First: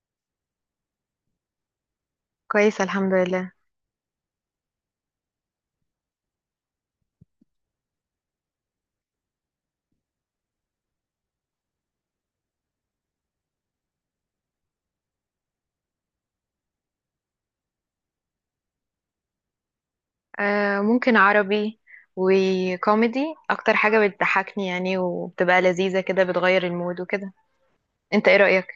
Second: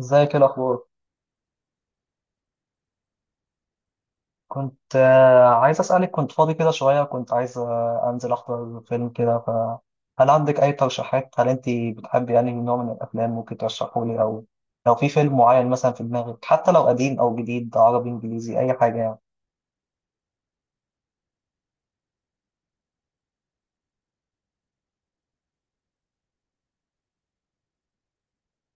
ازيك؟ ايه الاخبار؟ كويسة، الحمد لله. كنت عايز اسالك، كنت فاضي كده شويه، كنت عايز انزل احضر فيلم كده. فهل عندك اي ترشيحات؟ هل انت بتحبي يعني نوع من الافلام ممكن ترشحه لي، او لو في فيلم معين مثلا في دماغك، حتى لو قديم او جديد، عربي، انجليزي، اي حاجه يعني. آه، ممكن عربي وكوميدي. اكتر حاجة بتضحكني، يعني، وبتبقى لذيذة كده، بتغير المود وكده. انت ايه رأيك؟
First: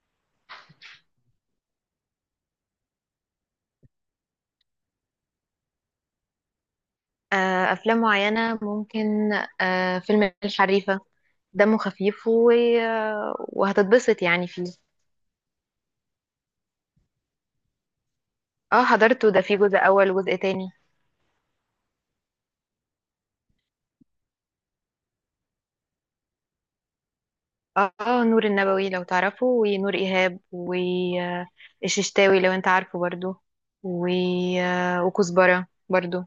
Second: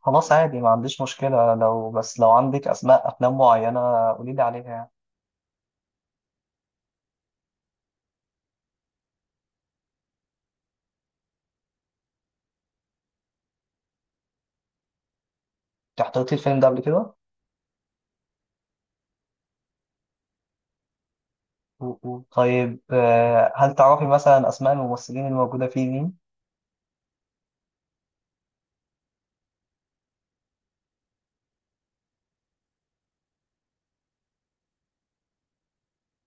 خلاص، عادي، ما عنديش مشكله، لو بس لو عندك اسماء افلام معينه قولي لي عليها يعني. آه، افلام معينة ممكن. آه، فيلم الحريفة. دمه خفيف و وهتتبسط يعني فيه. انت حضرتي الفيلم ده قبل كده؟ اه، حضرته. ده فيه جزء اول وجزء تاني. أوه. طيب، هل تعرفي مثلا اسماء الممثلين الموجوده فيه مين؟ اه آه، نور النبوي لو تعرفه، ونور ايهاب والششتاوي لو انت عارفه برضو. و وكزبرة برضو.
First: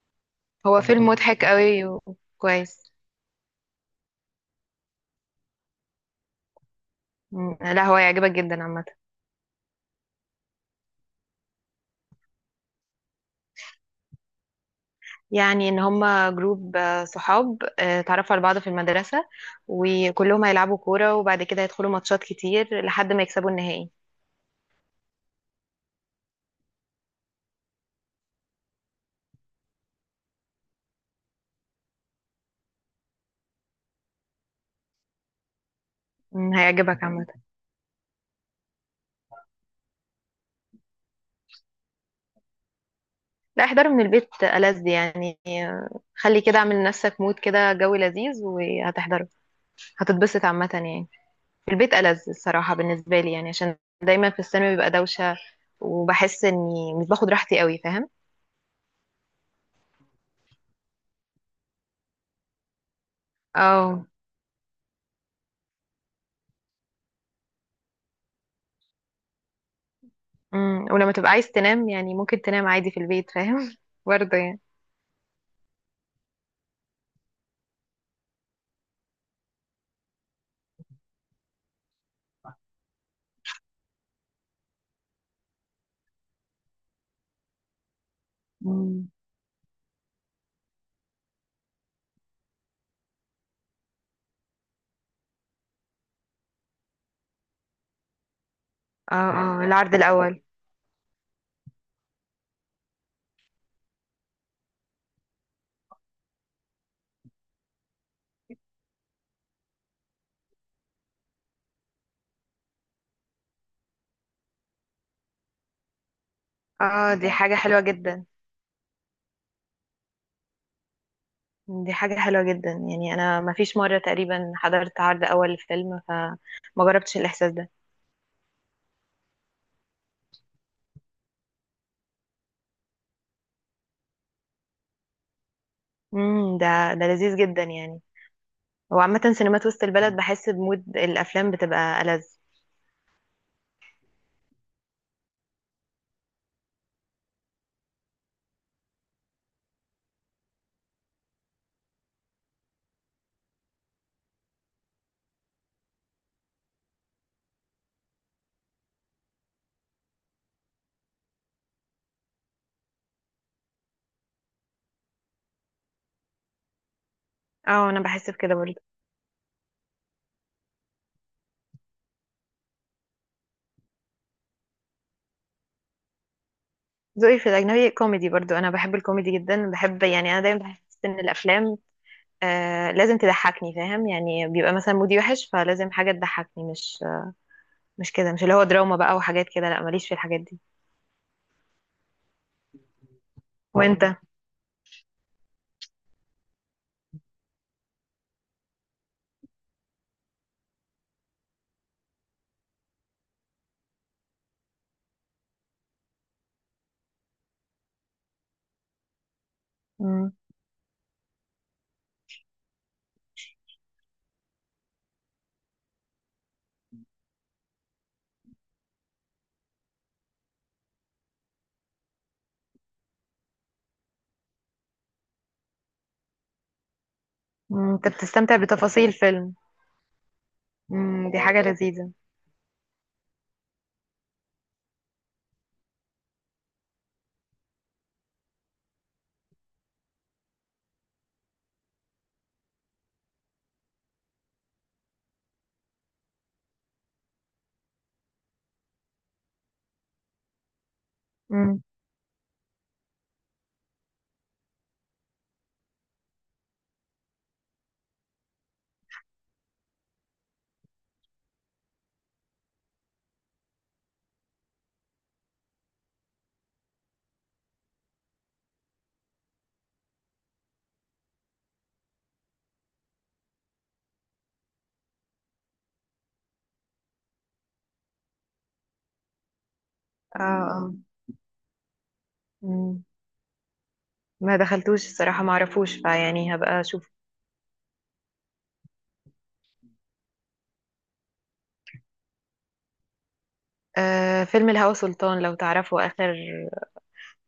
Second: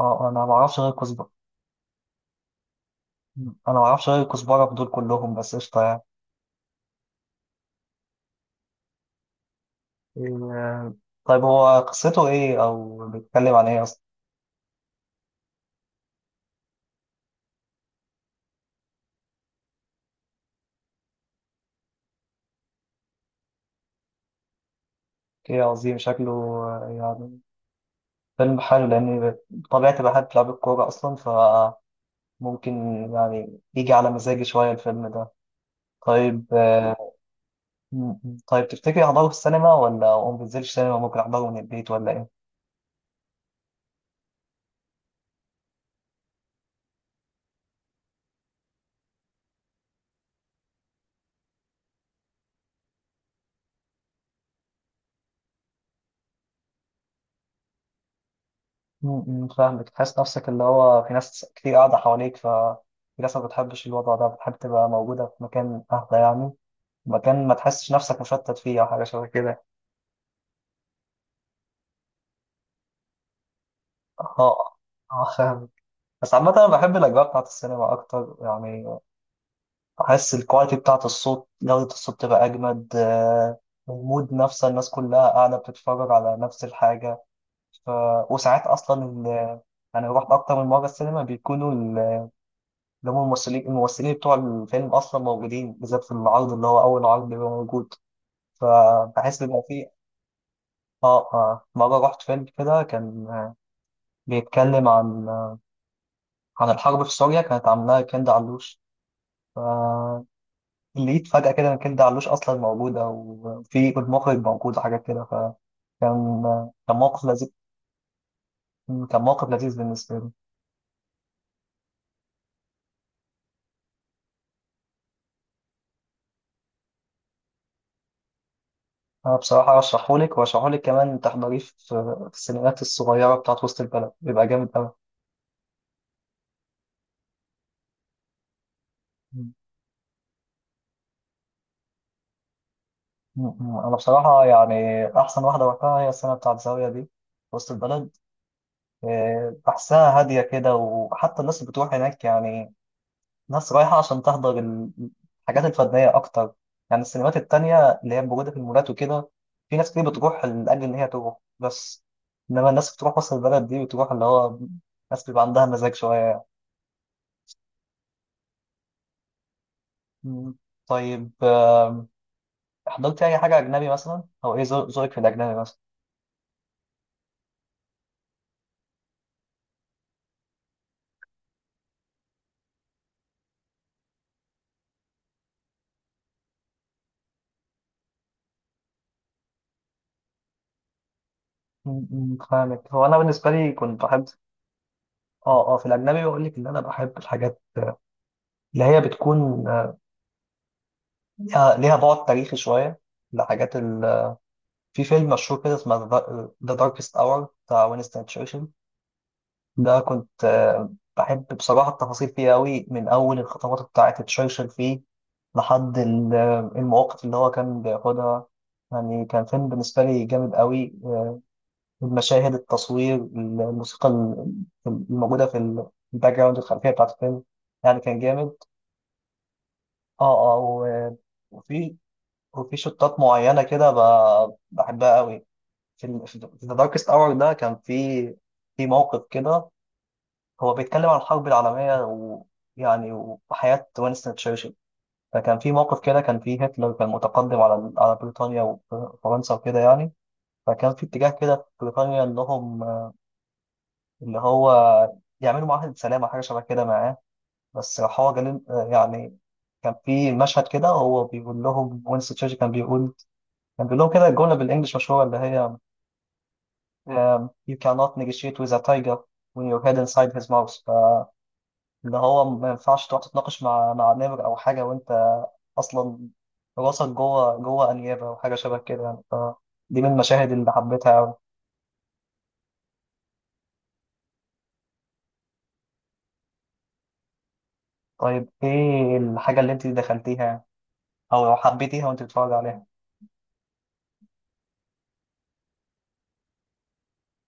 اه، انا ما اعرفش هو غير. فيلم مضحك قوي وكويس. انا ما اعرفش غير الكزبره في دول كلهم، بس قشطه يعني. مم. لا، هو يعجبك جدا عامة. إيه. طيب، هو قصته ايه او بيتكلم عن ايه اصلا؟ يعني ان هما جروب صحاب اتعرفوا على بعض في المدرسة. وكلهم هيلعبوا كورة، وبعد كده هيدخلوا ماتشات كتير لحد ما يكسبوا النهائي. ايه، عظيم. شكله يعني فيلم حلو، لاني بطبيعتي بحب لعب الكوره اصلا، فممكن يعني يجي على مزاجي شويه الفيلم ده. طيب مم، هيعجبك عامة. م- م. طيب تفتكري احضره في السينما، ولا ما بنزلش سينما ممكن احضره من البيت، ولا ايه؟ لا، احضره من البيت ألذ يعني. خلي كده، اعمل لنفسك مود كده، جو لذيذ، وهتحضره. هتتبسط عامة يعني. في البيت ألذ الصراحة بالنسبة لي، يعني عشان دايما في الثانوي بيبقى دوشة. وبحس اني مش باخد راحتي قوي، فاهم. م- م، فاهمك. تحس نفسك اللي هو في ناس كتير قاعده حواليك، ف في ناس ما بتحبش اه. الوضع ده، بتحب تبقى موجودة في مكان أهدى يعني. مكان ما تحسش نفسك مشتت فيه، او حاجه شبه كده. ولما تبقى عايز تنام يعني ممكن تنام عادي في البيت، فاهم برضه يعني. اه اه، فاهم. بس عامة أنا بحب الأجواء بتاعة السينما أكتر يعني. بحس الكواليتي بتاعة الصوت، جودة الصوت تبقى أجمد، المود نفسه، الناس كلها قاعدة بتتفرج على نفس الحاجة. ف... وساعات أصلا مم. أنا رحت أكتر من مرة السينما، بيكونوا ال- اللي هم الممثلين بتوع الفيلم أصلا موجودين، بالذات في العرض اللي هو أول عرض بيبقى موجود. اه، فبحس بيبقى اه، فيه. العرض الاول. مرة رحت فيلم كده، كان بيتكلم عن الحرب في سوريا، كانت عاملاها كندا علوش. فلقيت فجأة كده إن كندا علوش أصلا موجودة، وفي المخرج موجود، وحاجات كده، فكان كان اه، موقف دي لذيذ، حاجة حلوة جدا. كان موقف لذيذ بالنسبة لي. دي حاجة حلوة جدا، يعني انا ما فيش مرة تقريبا حضرت عرض اول لفيلم، فما جربتش الاحساس ده. أنا بصراحة أرشحهولك، وأرشحهولك كمان تحضريه في في السينمات الصغيرة بتاعت وسط البلد، بيبقى جامد أوي. امم ده ده لذيذ جدا يعني. وعامة م- سينمات وسط البلد، بحس بمود الافلام بتبقى ألذ. م-. أنا بصراحة يعني أحسن واحدة وقتها هي السنة بتاعت زاوية دي في وسط البلد. بحسها هادية كده، وحتى الناس اللي بتروح هناك يعني ناس رايحة عشان تحضر ال- الحاجات الفنية أكتر. يعني السينمات التانية اللي هي موجودة في المولات وكده، في ناس كتير بتروح لأجل إن هي تروح بس. إنما الناس بتروح وسط البلد دي بتروح اللي هو، ناس بيبقى عندها مزاج شوية. اه، انا بحس بكده برضه. مم. طيب حضرت أي حاجة أجنبي مثلا، أو إيه ذوقك في الأجنبي مثلا؟ ذوقي في الاجنبي كوميدي برضه. انا بحب الكوميدي جدا. بحب، يعني انا دايما بحس ان الافلام لازم تضحكني، فاهم يعني. بيبقى مثلا مودي وحش، فلازم حاجة تضحكني. مش كده، مش اللي هو دراما بقى وحاجات كده. لا، ماليش في الحاجات دي. مم، مم، فاهمك. هو أنا بالنسبة لي كنت وانت؟ بحب في الأجنبي بقول لك إن أنا بحب الحاجات اللي هي بتكون ليها بعد تاريخي شوية. الحاجات، في فيلم مشهور كده اسمه ذا داركست اور بتاع وينستون تشرشل. ده مم. كنت بحب بصراحة التفاصيل فيه قوي، من أول الخطوات بتاعة تشرشل فيه، لحد ال- المواقف اللي هو كان بياخدها. يعني كان فيلم بالنسبة لي جامد قوي، المشاهد، التصوير، الموسيقى، ال- الموجودة في ال- في الباك جراوند، الخلفية بتاعة الفيلم. مم، يعني انت كان جامد. بتستمتع بتفاصيل فيلم؟ اه و- مم، دي حاجة وفي لذيذة. وفي شطات معينة كده، بحبها قوي. في ال- في ذا داركست اور ده، كان في موقف كده، هو بيتكلم عن الحرب العالميه، ويعني وحياه وينستون تشرشل. فكان في موقف كده، كان في هتلر، كان متقدم على بريطانيا وفرنسا وكده يعني. فكان في اتجاه كده في مم. بريطانيا انهم اللي هو يعملوا معاهده سلام او حاجه شبه كده معاه. بس راح هو جالين يعني، كان في مشهد كده هو بيقول لهم، وينستون تشرشل كان بيقول لهم كده الجمله بالانجلش مشهوره اللي هي: you cannot negotiate with a tiger when your head inside his mouth. فاللي هو ما ينفعش تقعد تتناقش مع نمر أو حاجة وأنت أصلا راسك جوه أنيابة، أو حاجة شبه كده يعني، فدي من اه، المشاهد اللي اه. حبيتها أوي. مم. ما دخلتوش الصراحة، ما اعرفوش، فيعني هبقى اشوف. طيب، إيه الحاجة اللي أنت دخلتيها؟ أو لو حبيتيها وأنت بتتفرج عليها؟ آه، فيلم الهوى سلطان لو تعرفه، اخر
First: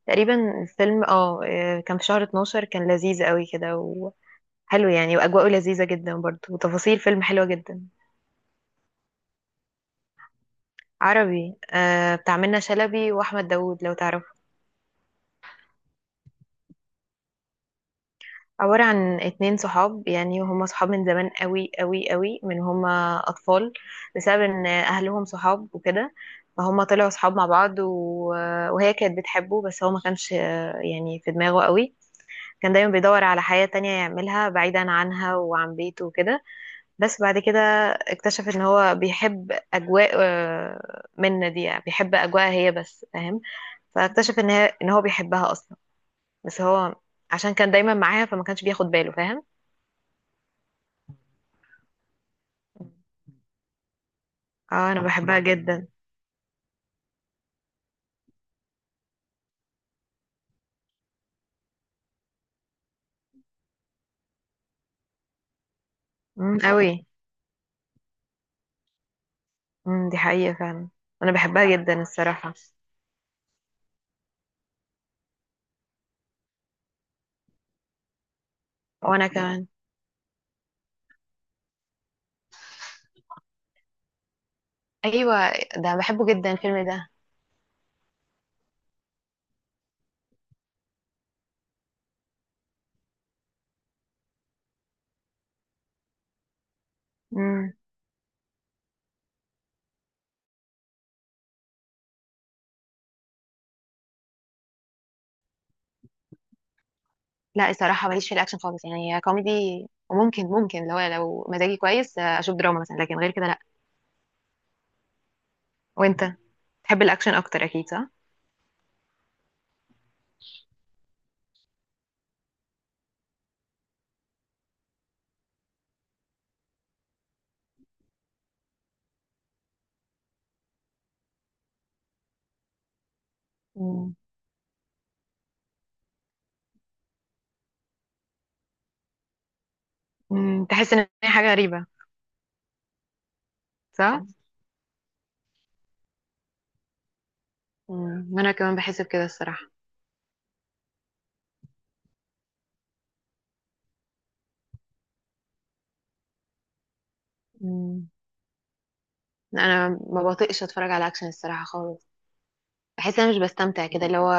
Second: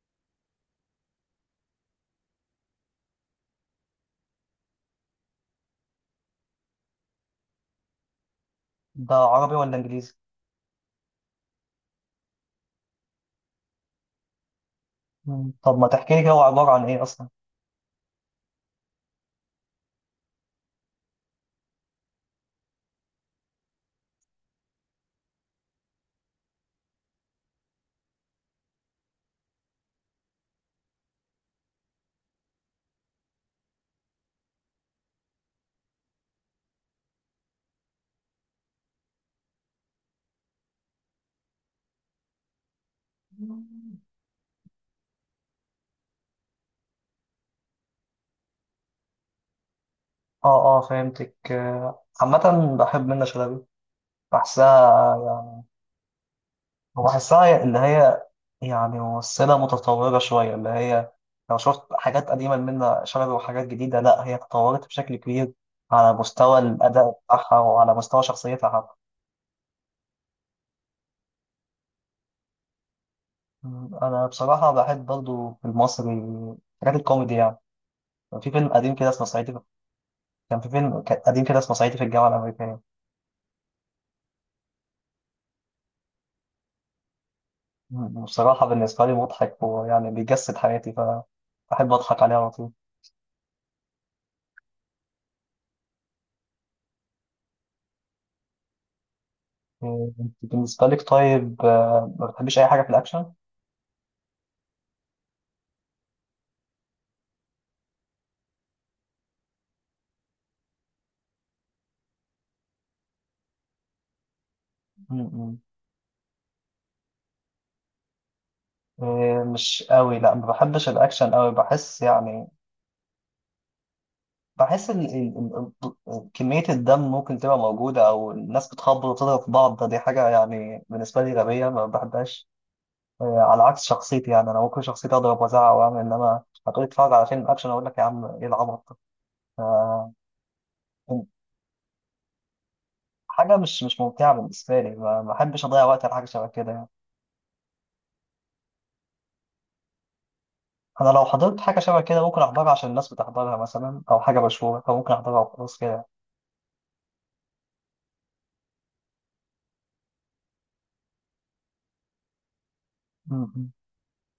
تقريبا الفيلم. كان في شهر 12، كان لذيذ قوي كده وحلو. يعني واجواءه لذيذة جدا برضه، وتفاصيل فيلم حلوة جدا. ده عربي ولا إنجليزي؟ عربي، بتاع منة شلبي واحمد داوود لو تعرفه. مم. طب ما تحكي لي كده، هو عبارة عن إيه أصلا؟ عبارة عن 2 صحاب. يعني هما صحاب من زمان قوي قوي قوي، من هما اطفال. بسبب ان اهلهم صحاب وكده. فهما طلعوا صحاب مع بعض. و وهي كانت بتحبه. بس هو ما كانش، يعني في دماغه قوي. كان دايما بيدور على حياة تانية يعملها بعيدا عنها وعن بيته وكده. بس بعد كده، اكتشف ان هو بيحب اجواء منة دي. يعني بيحب اجواء هي بس، فاهم. فاكتشف ان هو بيحبها اصلا. بس هو، عشان كان دايما معاها فما كانش بياخد باله، فاهم. اه اه، فهمتك. عامة بحب منة شلبي، اه، انا بحبها بحسها، جدا. اللي هي يعني ممثلة متطورة شوية، اللي هي لو شفت حاجات قديمة منها شبه وحاجات جديدة، لا هي تطورت بشكل كبير، على مستوى امم، قوي. الأداء بتاعها وعلى مستوى شخصيتها حتى. امم، دي حقيقة فعلا. انا بحبها جدا الصراحة. م، أنا بصراحة بحب برضو في المصري حاجات الكوميدي يعني. كان في فيلم قديم كده اسمه وانا صعيدي في- كمان. كان في فيلم قديم كده اسمه صعيدي في الجامعة الأمريكية. ايوه. ده بحبه جدا الفيلم ده. م، بصراحة بالنسبة لي مضحك، ويعني بيجسد حياتي، فبحب أضحك عليه على طول. امم. م، أنت بالنسبة لك، طيب ما بتحبيش أي حاجة في الأكشن؟ لا، الصراحة ماليش في الاكشن خالص، يعني هي كوميدي. وممكن ممكن لو مزاجي كويس، اشوف دراما مثلا، لكن غير كده لا. م- م. وانت، تحب الاكشن اكتر اكيد، صح؟ إيه، مش قوي، لا ما بحبش الاكشن قوي، بحس يعني بحس ال... كمية الدم ممكن تبقى موجودة، او الناس بتخبط وتضرب في بعض، ده دي حاجة يعني بالنسبة لي غبية ما بحبهاش. إيه، على عكس امم شخصيتي يعني انا ممكن شخصيتي اضرب وازعق واعمل، انما هتقولي اتفرج على فيلم اكشن اقول لك يا عم ايه العبط ده؟ ف- أمم، تحس ان هي حاجة غريبة. حاجة مش صح. ممتعة بالنسبة لي، ما بحبش اضيع وقت على حاجة شبه كده يعني. انا كمان بحس بكده الصراحة. انا لو حضرت حاجة شبه كده ممكن احضرها عشان الناس بتحضرها مثلا، او حاجة مشهورة، فممكن احضرها وخلاص كده. امم انا ما بطيقش اتفرج على اكشن الصراحة خالص. بحس انا مش م- م. بستمتع كده، اللي هو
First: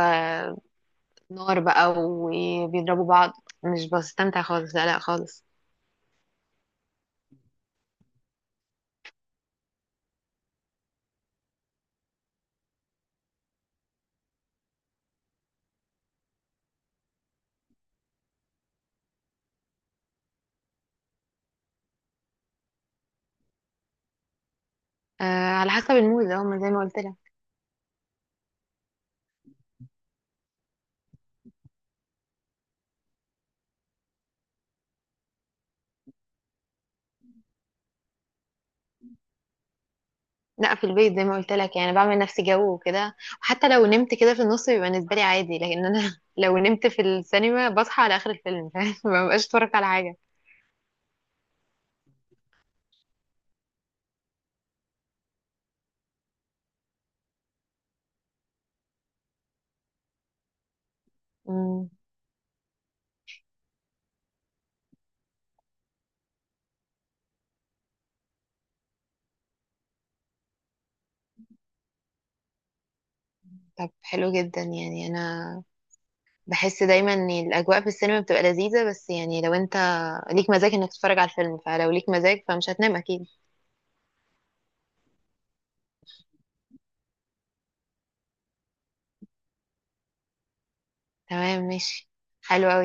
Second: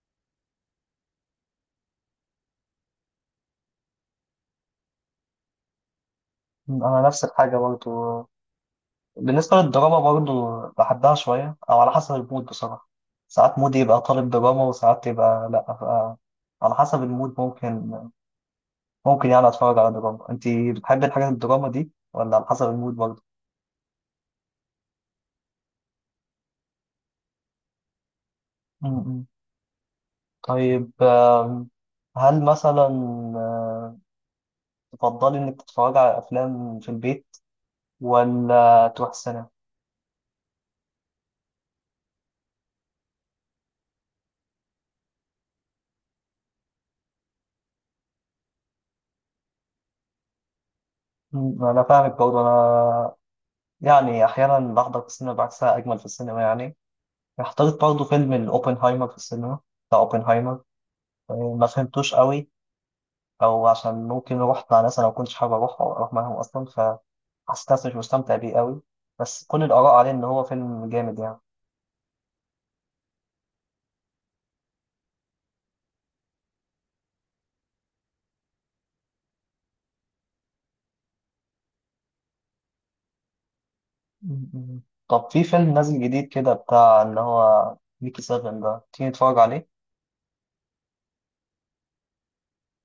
نار بقى وبيضربوا بعض. مش بستمتع خالص، لا لا خالص. انا نفس الحاجه برضو، بالنسبه للدراما برضو بحبها شويه او على حسب المود بصراحه. ساعات مودي يبقى طالب دراما، وساعات يبقى لا، ف- على حسب المود، ممكن يعني اتفرج على دراما. انت بتحبي الحاجات الدراما دي ولا على حسب المود برضو؟ آه، على حسب المود اهو، ما زي ما قلت لك. م- م. طيب هل مثلا آه، تفضلي انك تتفرجي على افلام في البيت، ولا تروح السينما؟ لا، في البيت زي ما قلت لك، يعني بعمل نفسي جو وكده. وحتى لو نمت كده في النص بيبقى بالنسبه لي عادي. لكن انا لو نمت في السينما بصحى على اخر الفيلم، فاهم ما ببقاش اتفرج على حاجه. م، انا فاهمك برضو. انا يعني احيانا بحضر في السينما، بحسها اجمل في السينما يعني. اخترت برضه فيلم الأوبنهايمر في السينما، بتاع أوبنهايمر. ما مم. فهمتوش قوي، أو عشان ممكن روحت مع ناس أنا ما كنتش حابب أروح، أو أروح معاهم أصلا، فحسيت نفسي مش مستمتع بيه قوي. بس كل الآراء عليه إن هو فيلم جامد يعني. طب، حلو جدا يعني. انا بحس دايما ان الاجواء في السينما بتبقى لذيذه، بس يعني لو انت ليك مزاج انك تتفرج على الفيلم، فلو ليك مزاج فمش هتنام اكيد. م- م. طب في فيلم نازل جديد كده بتاع اللي هو ميكي سيفن ده، تيجي نتفرج عليه؟ تمام، ماشي. حلو قوي.